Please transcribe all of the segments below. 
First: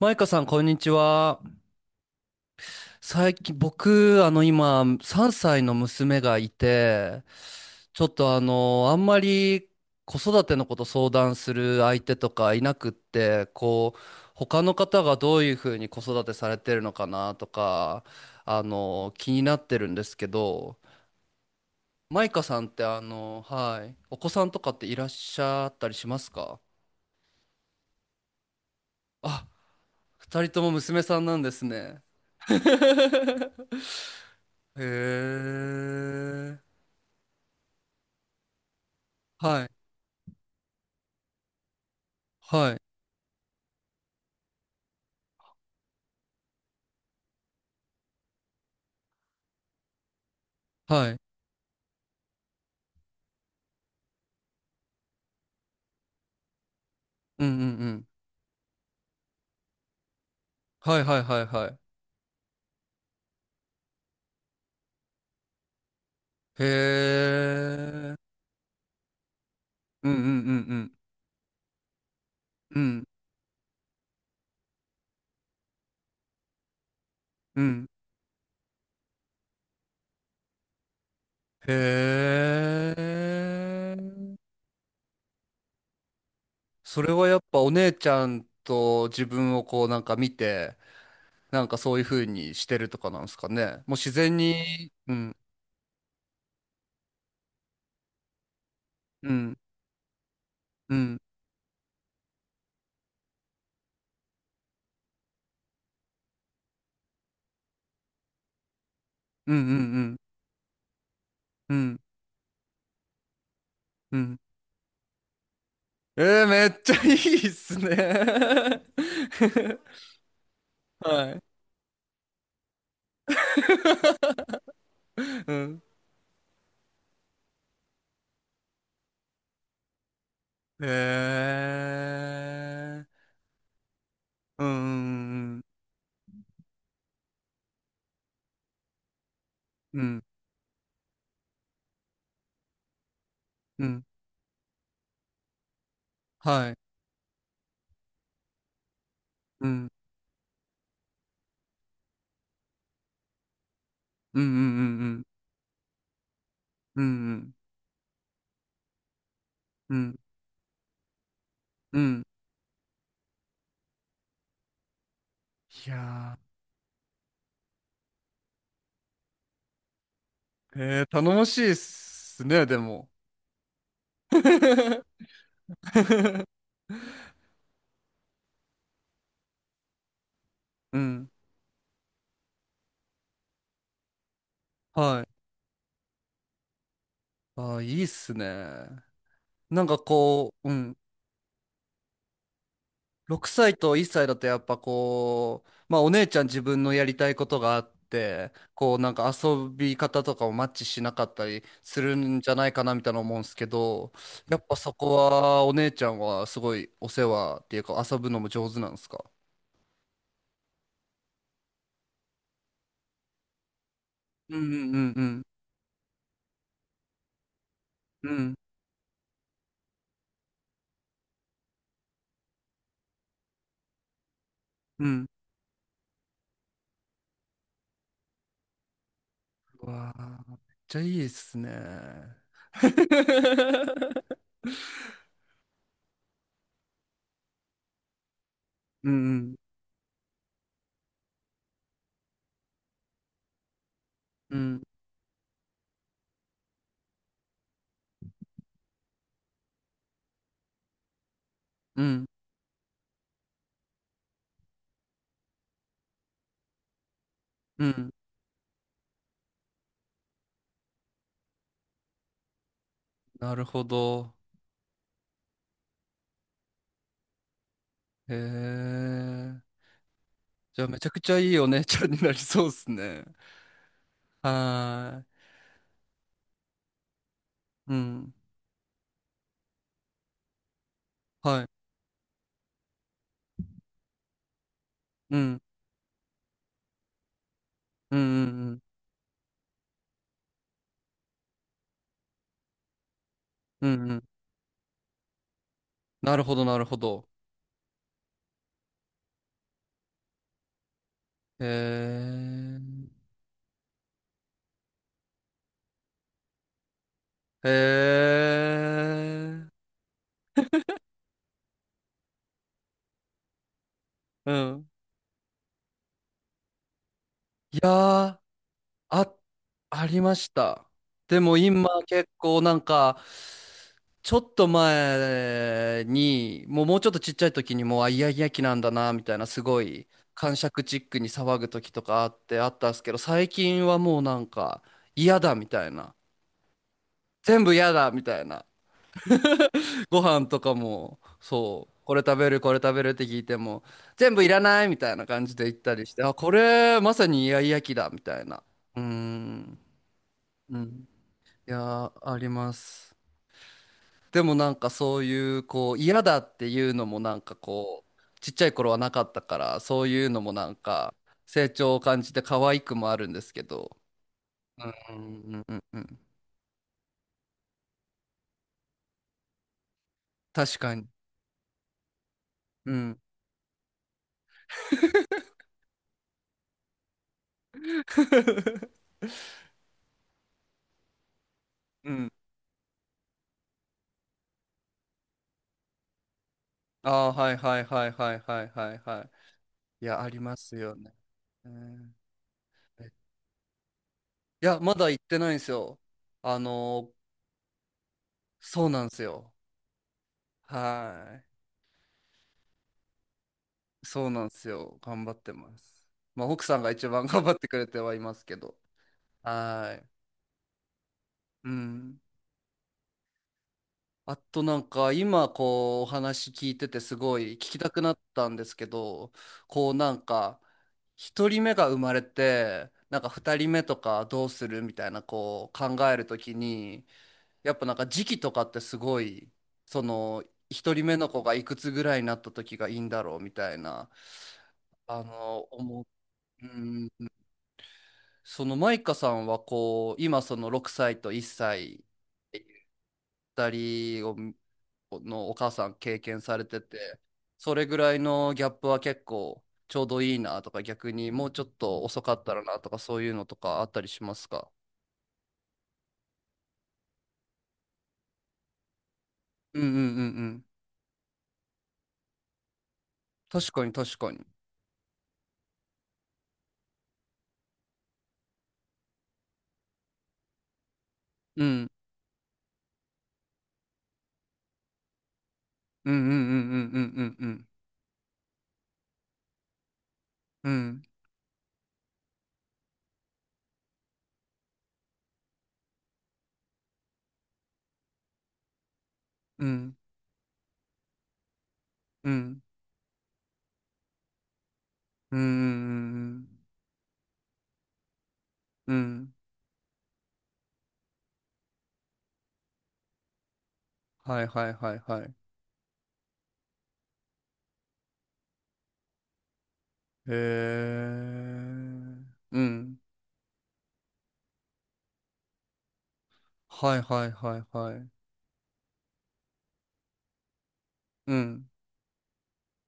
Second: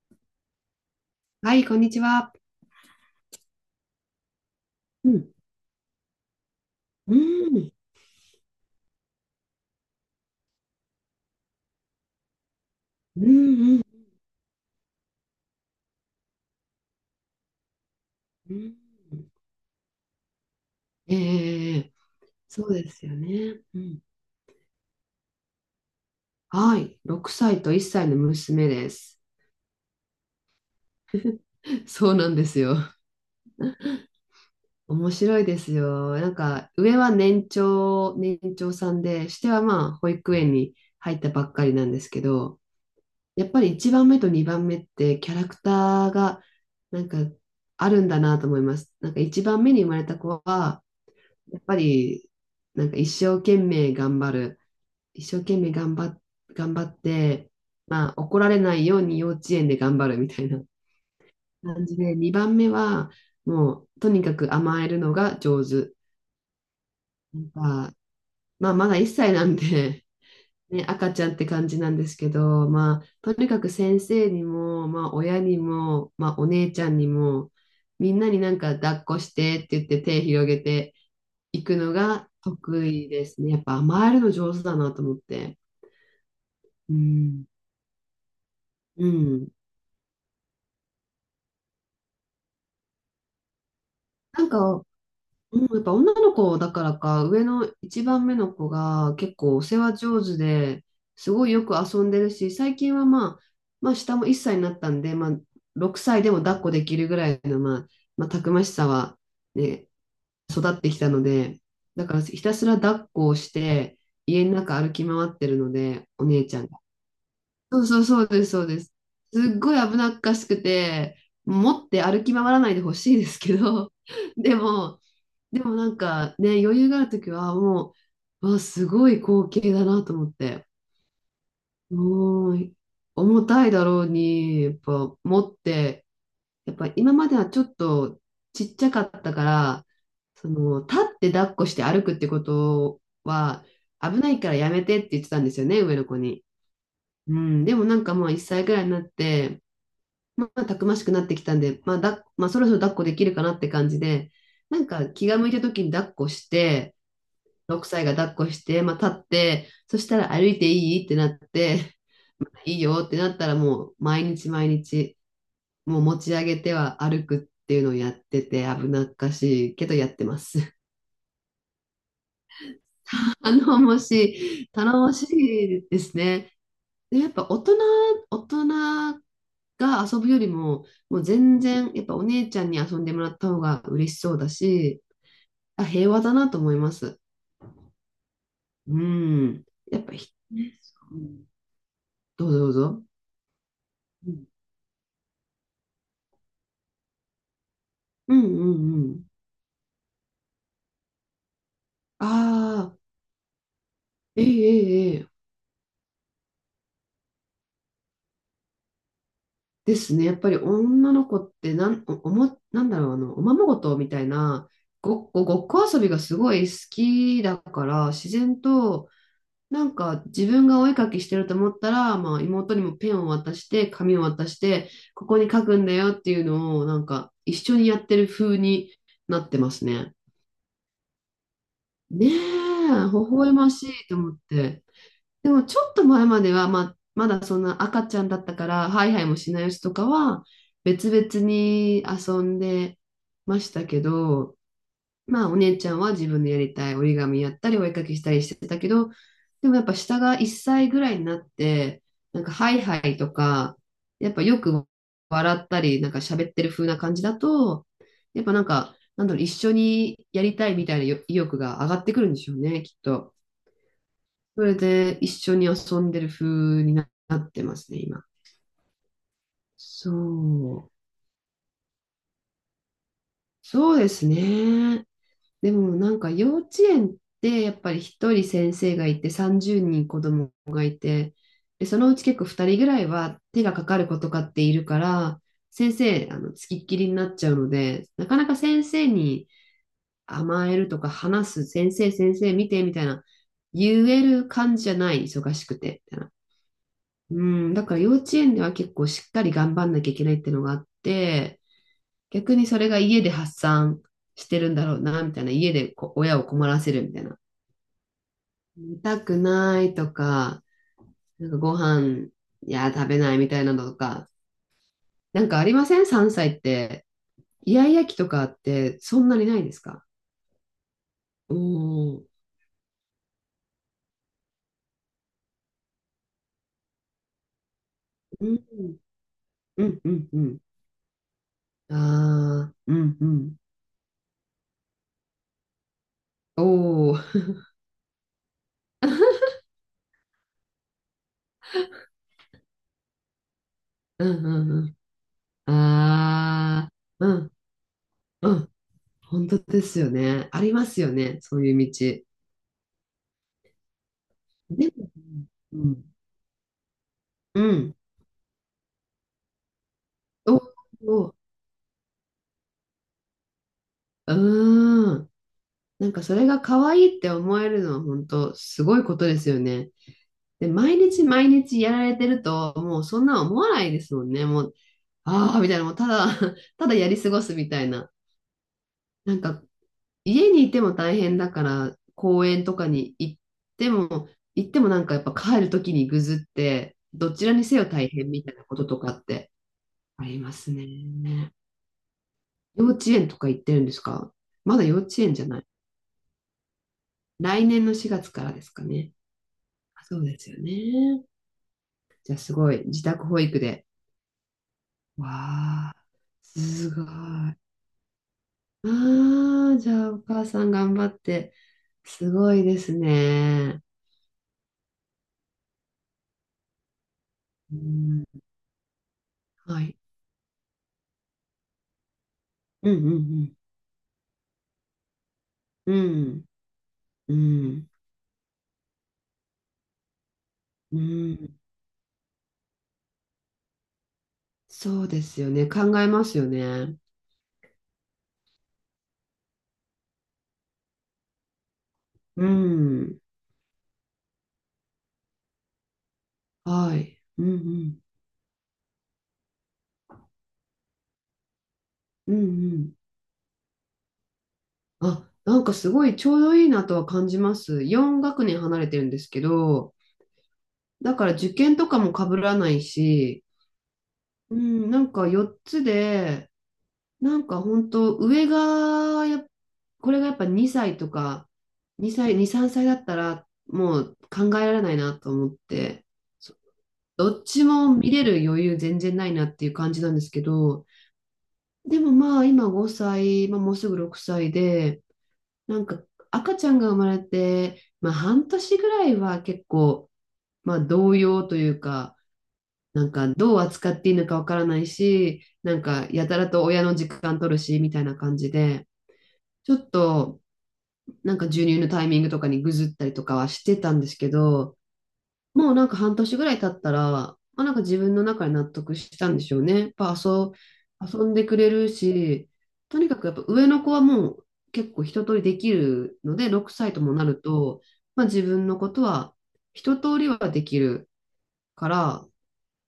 マイカさん、こんにちは。はい、こんにちは。最近、僕、今、う3ん、歳の娘がいうて、ん、ちょっとあんまり子育てのこと相談する相手とかいなくっうん、て、うん。こう、他の方がどういうふうに子育てされてるのかなとか、うん。気になってるんですけど、ええ、マイカさそんっうて、ですよね。うはい、ん。お子さんとかっていらっしゃったりしますか？はい、6歳と1歳の娘です。あ、二人とも娘さんなんですね。そうなんですよ。へ面白いですよ。なんえ。か、上は年長さんで、下ははい、まあ、保育園に入ったばっかりなんですけど、はい、やっぱり1番目と2番目ってキャラクターがなんかあるんだなと思います。なんか1番目に生まれた子は、はい。やっぱり、なんか一生懸命頑張る。一生懸命頑張っ、頑張っうんうて、んうん。まあ怒られないように幼稚園で頑張るみたいなはいはいはいはい。感じで、2番目はもうとにかく甘えるのが上手。へなんか、え。まあまだ1歳なんで、うんうんう ね、ん赤ちゃんって感じなんですけど、うん。うまんあとにかく先生にも、まあ親にも、まあお姉ちゃんにも、うん。みんなになんか抱っこしてって言って手広げて、行くのが得へ意ですね。やっぱえ。甘えるの上手だなと思って。うそれはやっん。ぱお姉ちゃんうと自ん。分をこうなんか見て、なんかそういう風にしてるとかなんですかね。もう自然なんか、に、うん、うん、やっぱ女の子だからか、上の一番目の子がう結ん、構お世話上手で、うん、すごいよく遊んでるし、最近はまあ、まあ下も1歳になったんで、まあ6歳でも抱っこできるぐらいの、まあ、まあ、たくましさはうんうね、ん育ってきたので、うん、うん、だからひたすら抱っこをして、うん。家の中歩き回ってるので、おえ姉ー、ちゃめん。っちゃいいっすそうそうそうです、そね。うです。すっごい危なっかしく て、はい。持って歩き回らないでほしいですけど、でも、うでもんなんかね、余裕があるときはもう、わ、すごい光景だなと思って。もう、ええ重たいだろうに、うやっぱ持っん、て、やっぱ今まではちょっとちっちゃかったから、うん、その、立って抱っこして歩くってことは、うん、危ないからやめてって言ってたんですよね、上の子に。はい、うん、でもなんかもう1歳ぐらいになって、うん、まあ、たくましくなってきたんで、まあだ、まあ、そろそろ抱っこできるかなって感じで、うん、うなんかん、気が向いた時に抱っこして、うん、うん、6歳が抱っこして、まあ、立って、うん、そうん、しうん。たら歩いていいってなって、うん いいよってなったらもう毎日毎日、いもう持ちや上げては歩くっていうのをやってて危なっかしいけどやってます。ー、えー、頼もしいっすね、でも。頼もしい、頼もし いですね。で、やっぱ大人、大人が遊ぶよりも、うもうん、全然、やっぱお姉ちゃんに遊んでもらった方が嬉しそうだし、はい。あ、平和だなと思います。あー、いいっすうね。ん。なんかやっぱひ、こう、うね、そん、う。うん。どうぞどうぞ。6歳と1歳うだん、とやっぱこう、まあお姉ちゃん自分のやりたいことがあっうんて、うこうんうなんん。か遊び方とかもマッチしなかったりするんじゃないかなああ、みたいな思うんですけど、ええやっぱそええこええ。はお姉ちゃんはすごいお世話っていうか遊ぶのも上手なんですか？ですね。やっぱり女の子ってなん、お、おも、なんだろう、あの、おままごとみたいうんな、うんうんごっこ遊びがすごい好きだから、自うん然と、なんか自分がお絵描きしてると思ったら、まあ、妹にもペンを渡して紙を渡してうんうんこうこに書くんだよっていうのをなんか一緒にやってる風になってますね。わあ、めっちゃいいっすねえ、ね。微笑ましいと思っ て。でもちょっと前までは、まあ、まだそんな赤ちゃんだったからハうイハイもしんないやつとかは別々に遊んでましたけど、うんうんまあ、お姉ちゃんは自分でやりたい折り紙やったり、お絵かきしたりしてたけど、でもやっぱ下が1歳ぐらいになっうて、んなんかハイハイとか、やっぱよく笑ったり、なんか喋ってる風な感じだうと、ん。やっぱなんか、なんだろう、一緒にやりたいみたいな意欲が上がってくるんでしょうね、きっと。なるほど。それで一緒に遊んでる風になってますね、今。へえ。そじゃあう。めちゃくちゃいいお姉ちゃんになりそうっすね。そうですね。はでもなんか幼稚園ってやっぱーい。うり一ん。人先生がいて30人子供がいて、はい。で、そのうち結構2人ぐらいは手がかかる子とかっているかうら、ん。先生、あの、つきっきりになっちゃうので、うんうなかなかんうん。先生に甘えるとか話す、先生見てみたいな、う言んうえん。る感じじゃない、忙しくて、みたいな。なるほどなるほど。うん、だから幼稚園では結構しっかり頑張んなきゃいけないってのがあって、へ逆にそれが家え。で発散してるんだろうな、みたいな。家で親を困らせるみたいな。へ見たくえ。ないとか、なんかご飯、いや、食べないみたいなのとか。うん。なんかありません？ 3 歳って。イいヤやイヤ期とー、かってそんあ、なにないですか？ありました。でおも今ー。結構なんか、ちょっと前に、もうちょっとちっちゃい時にもう、あ、イヤイうヤ期なんだん、な、みたいな、すごうん、い、うん、う癇ん。癪チックに騒ぐ時とかあって、あああ、ったんうですけん、ど、う最ん。近はもうなんか、嫌だ、みたいな。おー。全部嫌だ、みたいな。ご飯とかも、そう、これ食べる、これ食べるって聞いても、う全部ん、いらうない、ん、みたいな感じで言うん。ったりして、あ、こああ、れ、まさうにイん、ヤイヤ期だ、みたいうな。ん。うー本当ん、ですよね。ありうますん。よね。そういいやうー、道。あります。でもなんでかも、そういううこうん。嫌だっていうのもなんかうん。こうちっちゃい頃はなかったからそういうのもおなんかお、う成長を感じて可愛くもあるんですけどーうん。んうんうんうなんんかそれが可愛いって思えるのは本当すごいことですよね。で、確か毎に日毎日やられてると、うもうんそんな思わないですもんね。もう、ああ、みたいな、もうただ、ただやり過ごすみたいな。なんか、家にいても大変だから、うん公園とかに行っても、なんかやっぱ帰る時にぐずって、あどあーちはらいにせはいよは大い変はいみたいはないことはいとかはっいていやあありりまますすよね、ね。うん幼え稚園とか行ってるんですか？いまやだま幼稚だ行っ園てじゃないんでない。すよあの来年の4月からですかそうなんね。ですよあ、そうですよはね。いじゃあすごい、自宅保育で。そうなんですよ頑わ張ってまあ、すまあ奥さんがすごい。一番頑張っあてくれてはいますけどあ、じはゃいあお母さん頑張って。うん。すごいですね。あとなんか今こうお話聞いててすごい聞うきたくなっん、たんですけど、はこうい。なんか一人目が生まれうて、なんかん二人目とかどうするみたいなこう考うえるとんきに、うん。うん。うやっぱん。なんか時期とかってすごい、その一う人目の子がん。いくつぐらいになった時がいいんだろうみたいな、そうですよね。考思えますよう。うね。ん、そのマイカさんはこう今その6歳と1歳うん。二人をのお母さん経験されてはて、い。うんうそれぐん。らいのギャップは結構ちょうどいいなとか、逆にもうちょっと遅うかんったらうなとん。か、そういうのとかあったりしますか？あ、なんかすごいちょうどいいなとは感じます。4学年離れてるんですけうんうんど、うんうん。だから受験とかも被らないし、確かに確かに。うん、なんか4つで、なんか本当上がやこれがやっぱ2歳とか、うん。2、3歳だったらもう考えられないなと思って、うんうんうそんうんどっうちんも見れる余裕全然ないなっていう感じなんですけうど、んでもまあ今5歳、まあ、もうすぐ6歳で、なんか赤ちゃんが生まれて、まあ半年ぐらいはう結んうん構、まあ動揺というか、うんなんかどう扱っていいのかわからないうんうし、んうなんんかやたらと親の時間取るし、みたいな感じで、うんうんちょっとなんか授乳のタイミングとかにぐずったりとかはしてたんですけはいはいど、はいはい。もうなんか半年ぐらい経ったら、まあ、なんか自分の中で納得したんでしょうね。やっぱへ遊んでくれるえ。し、うとん。にかくやっぱ上の子はもう結構一通りできるので、6歳はといもなはいるはいと、はい。まあ、自分のことは一通りはできるうんから、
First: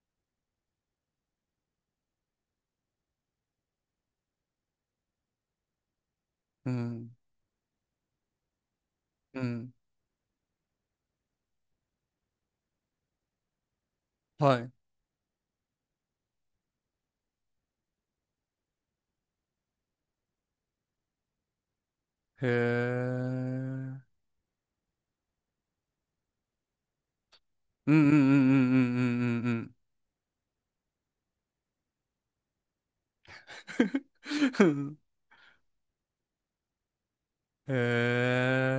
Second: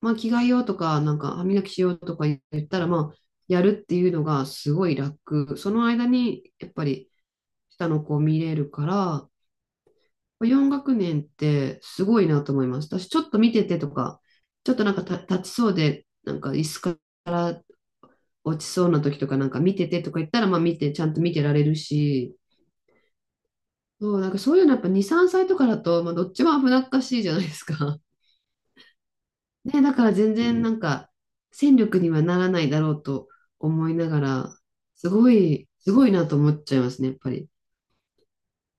まあ、着替えようとか、なんか歯磨きしようとか言ったら、まあ、やるっていうのがすごい楽。その間に、やうっぱりん下の子を見れるかうら、ん。4学年ってすごいなと思います。私、ちょっと見ててとか、はちい。ょっとなんか立ちそうで、なんか椅子が落ちそうな時とか、なんか見ててとか言ったら、まあ見て、ちゃんと見てられるし、へえ。そう、なんかそういうのやっぱ2、3歳とかだと、まあ、どっちも危なっかしいじゃないですうんうか。んうんうんね、だから全う然ん。なんんか戦力にはならないだろうと思いながら、うんうんうんうん すごい、すごいなと思っちゃいますね、やっぱり。へ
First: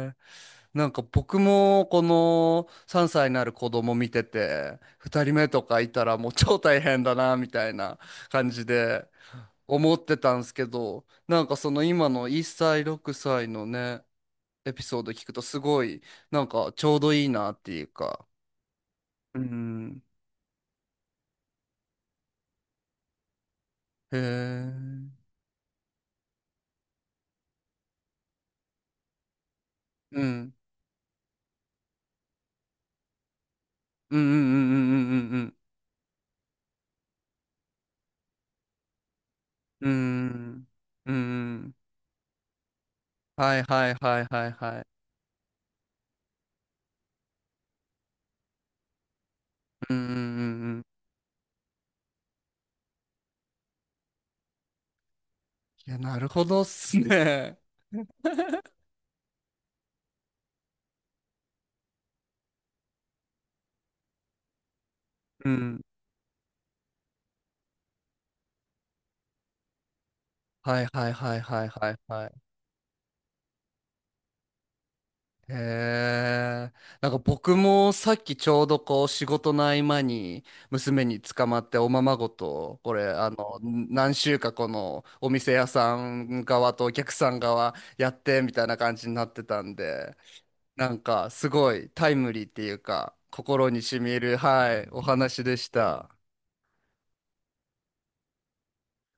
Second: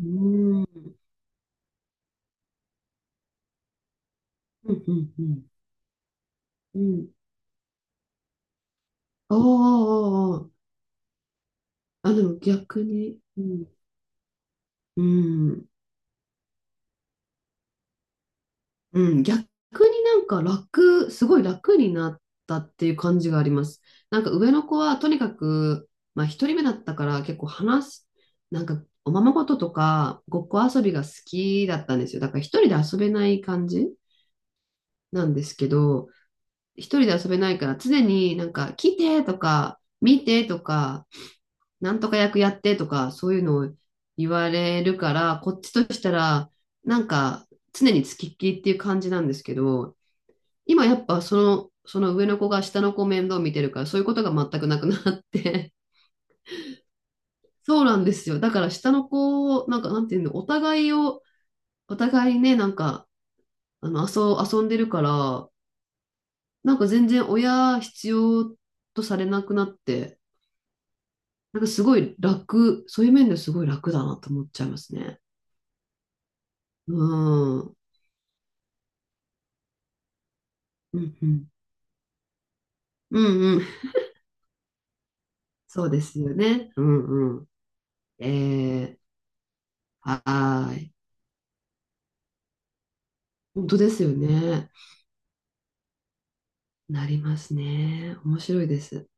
うえ。ーなんん。か僕もこの3歳になる子供見てうて、んうん2う人ん。目とかいたらもう超う大変ん。だなみたいな感じでおーお思ってたーおんーでおー。すけど、なんかその今あ、でのも1逆歳、6に。う歳のん。ね、エピソうード聞くとすん。ごいなんかちょうどいいなっていうか。うん、う逆ん。になんか楽、すごい楽になったっていう感じがあります。へえ。なんか上のう子はとん。にかく、まあ一人目だったから結構話す、なんかおままごととうかごっんこ遊びが好きだったんですよ。だから一人で遊べない感じうんうなんんうでんすけど、一人で遊べないから常になんか来てとかう見てとんか、うんうん。うん。うん。なんとか役やってとかそういうはのいをはいはい言はわいはれい。るから、こっちとしたらなんか常に付きっきりっていう感じなんですけうんど、うんうんうん。今やっぱその上の子が下の子を面倒見てるから、そういうことが全くなくなって。 いや、なるほどっす ね。そうなんですよ。だから 下の子を、なんかなんていうの、お互いね、なんか、あの、遊んでるから、うん。なんか全然親必要とされなくなって、はいはいはいなんはかいすはいごいはい。楽、そういう面ですごい楽だなと思っちゃいますね。へえ。うなんか僕ん。うんもさっきちょうどこう仕事の合間にう娘に捕ん。まっておままごと、これうんうん。何週かこのお店屋そうさですよんね。側うとお客さんんうん。側やっえてみたいな感ー、じになってたんで、はーない。んかすごいタイムリーっていうか本心当にで染すよみる、ね。はい、お話でした。なりますね。面白いです。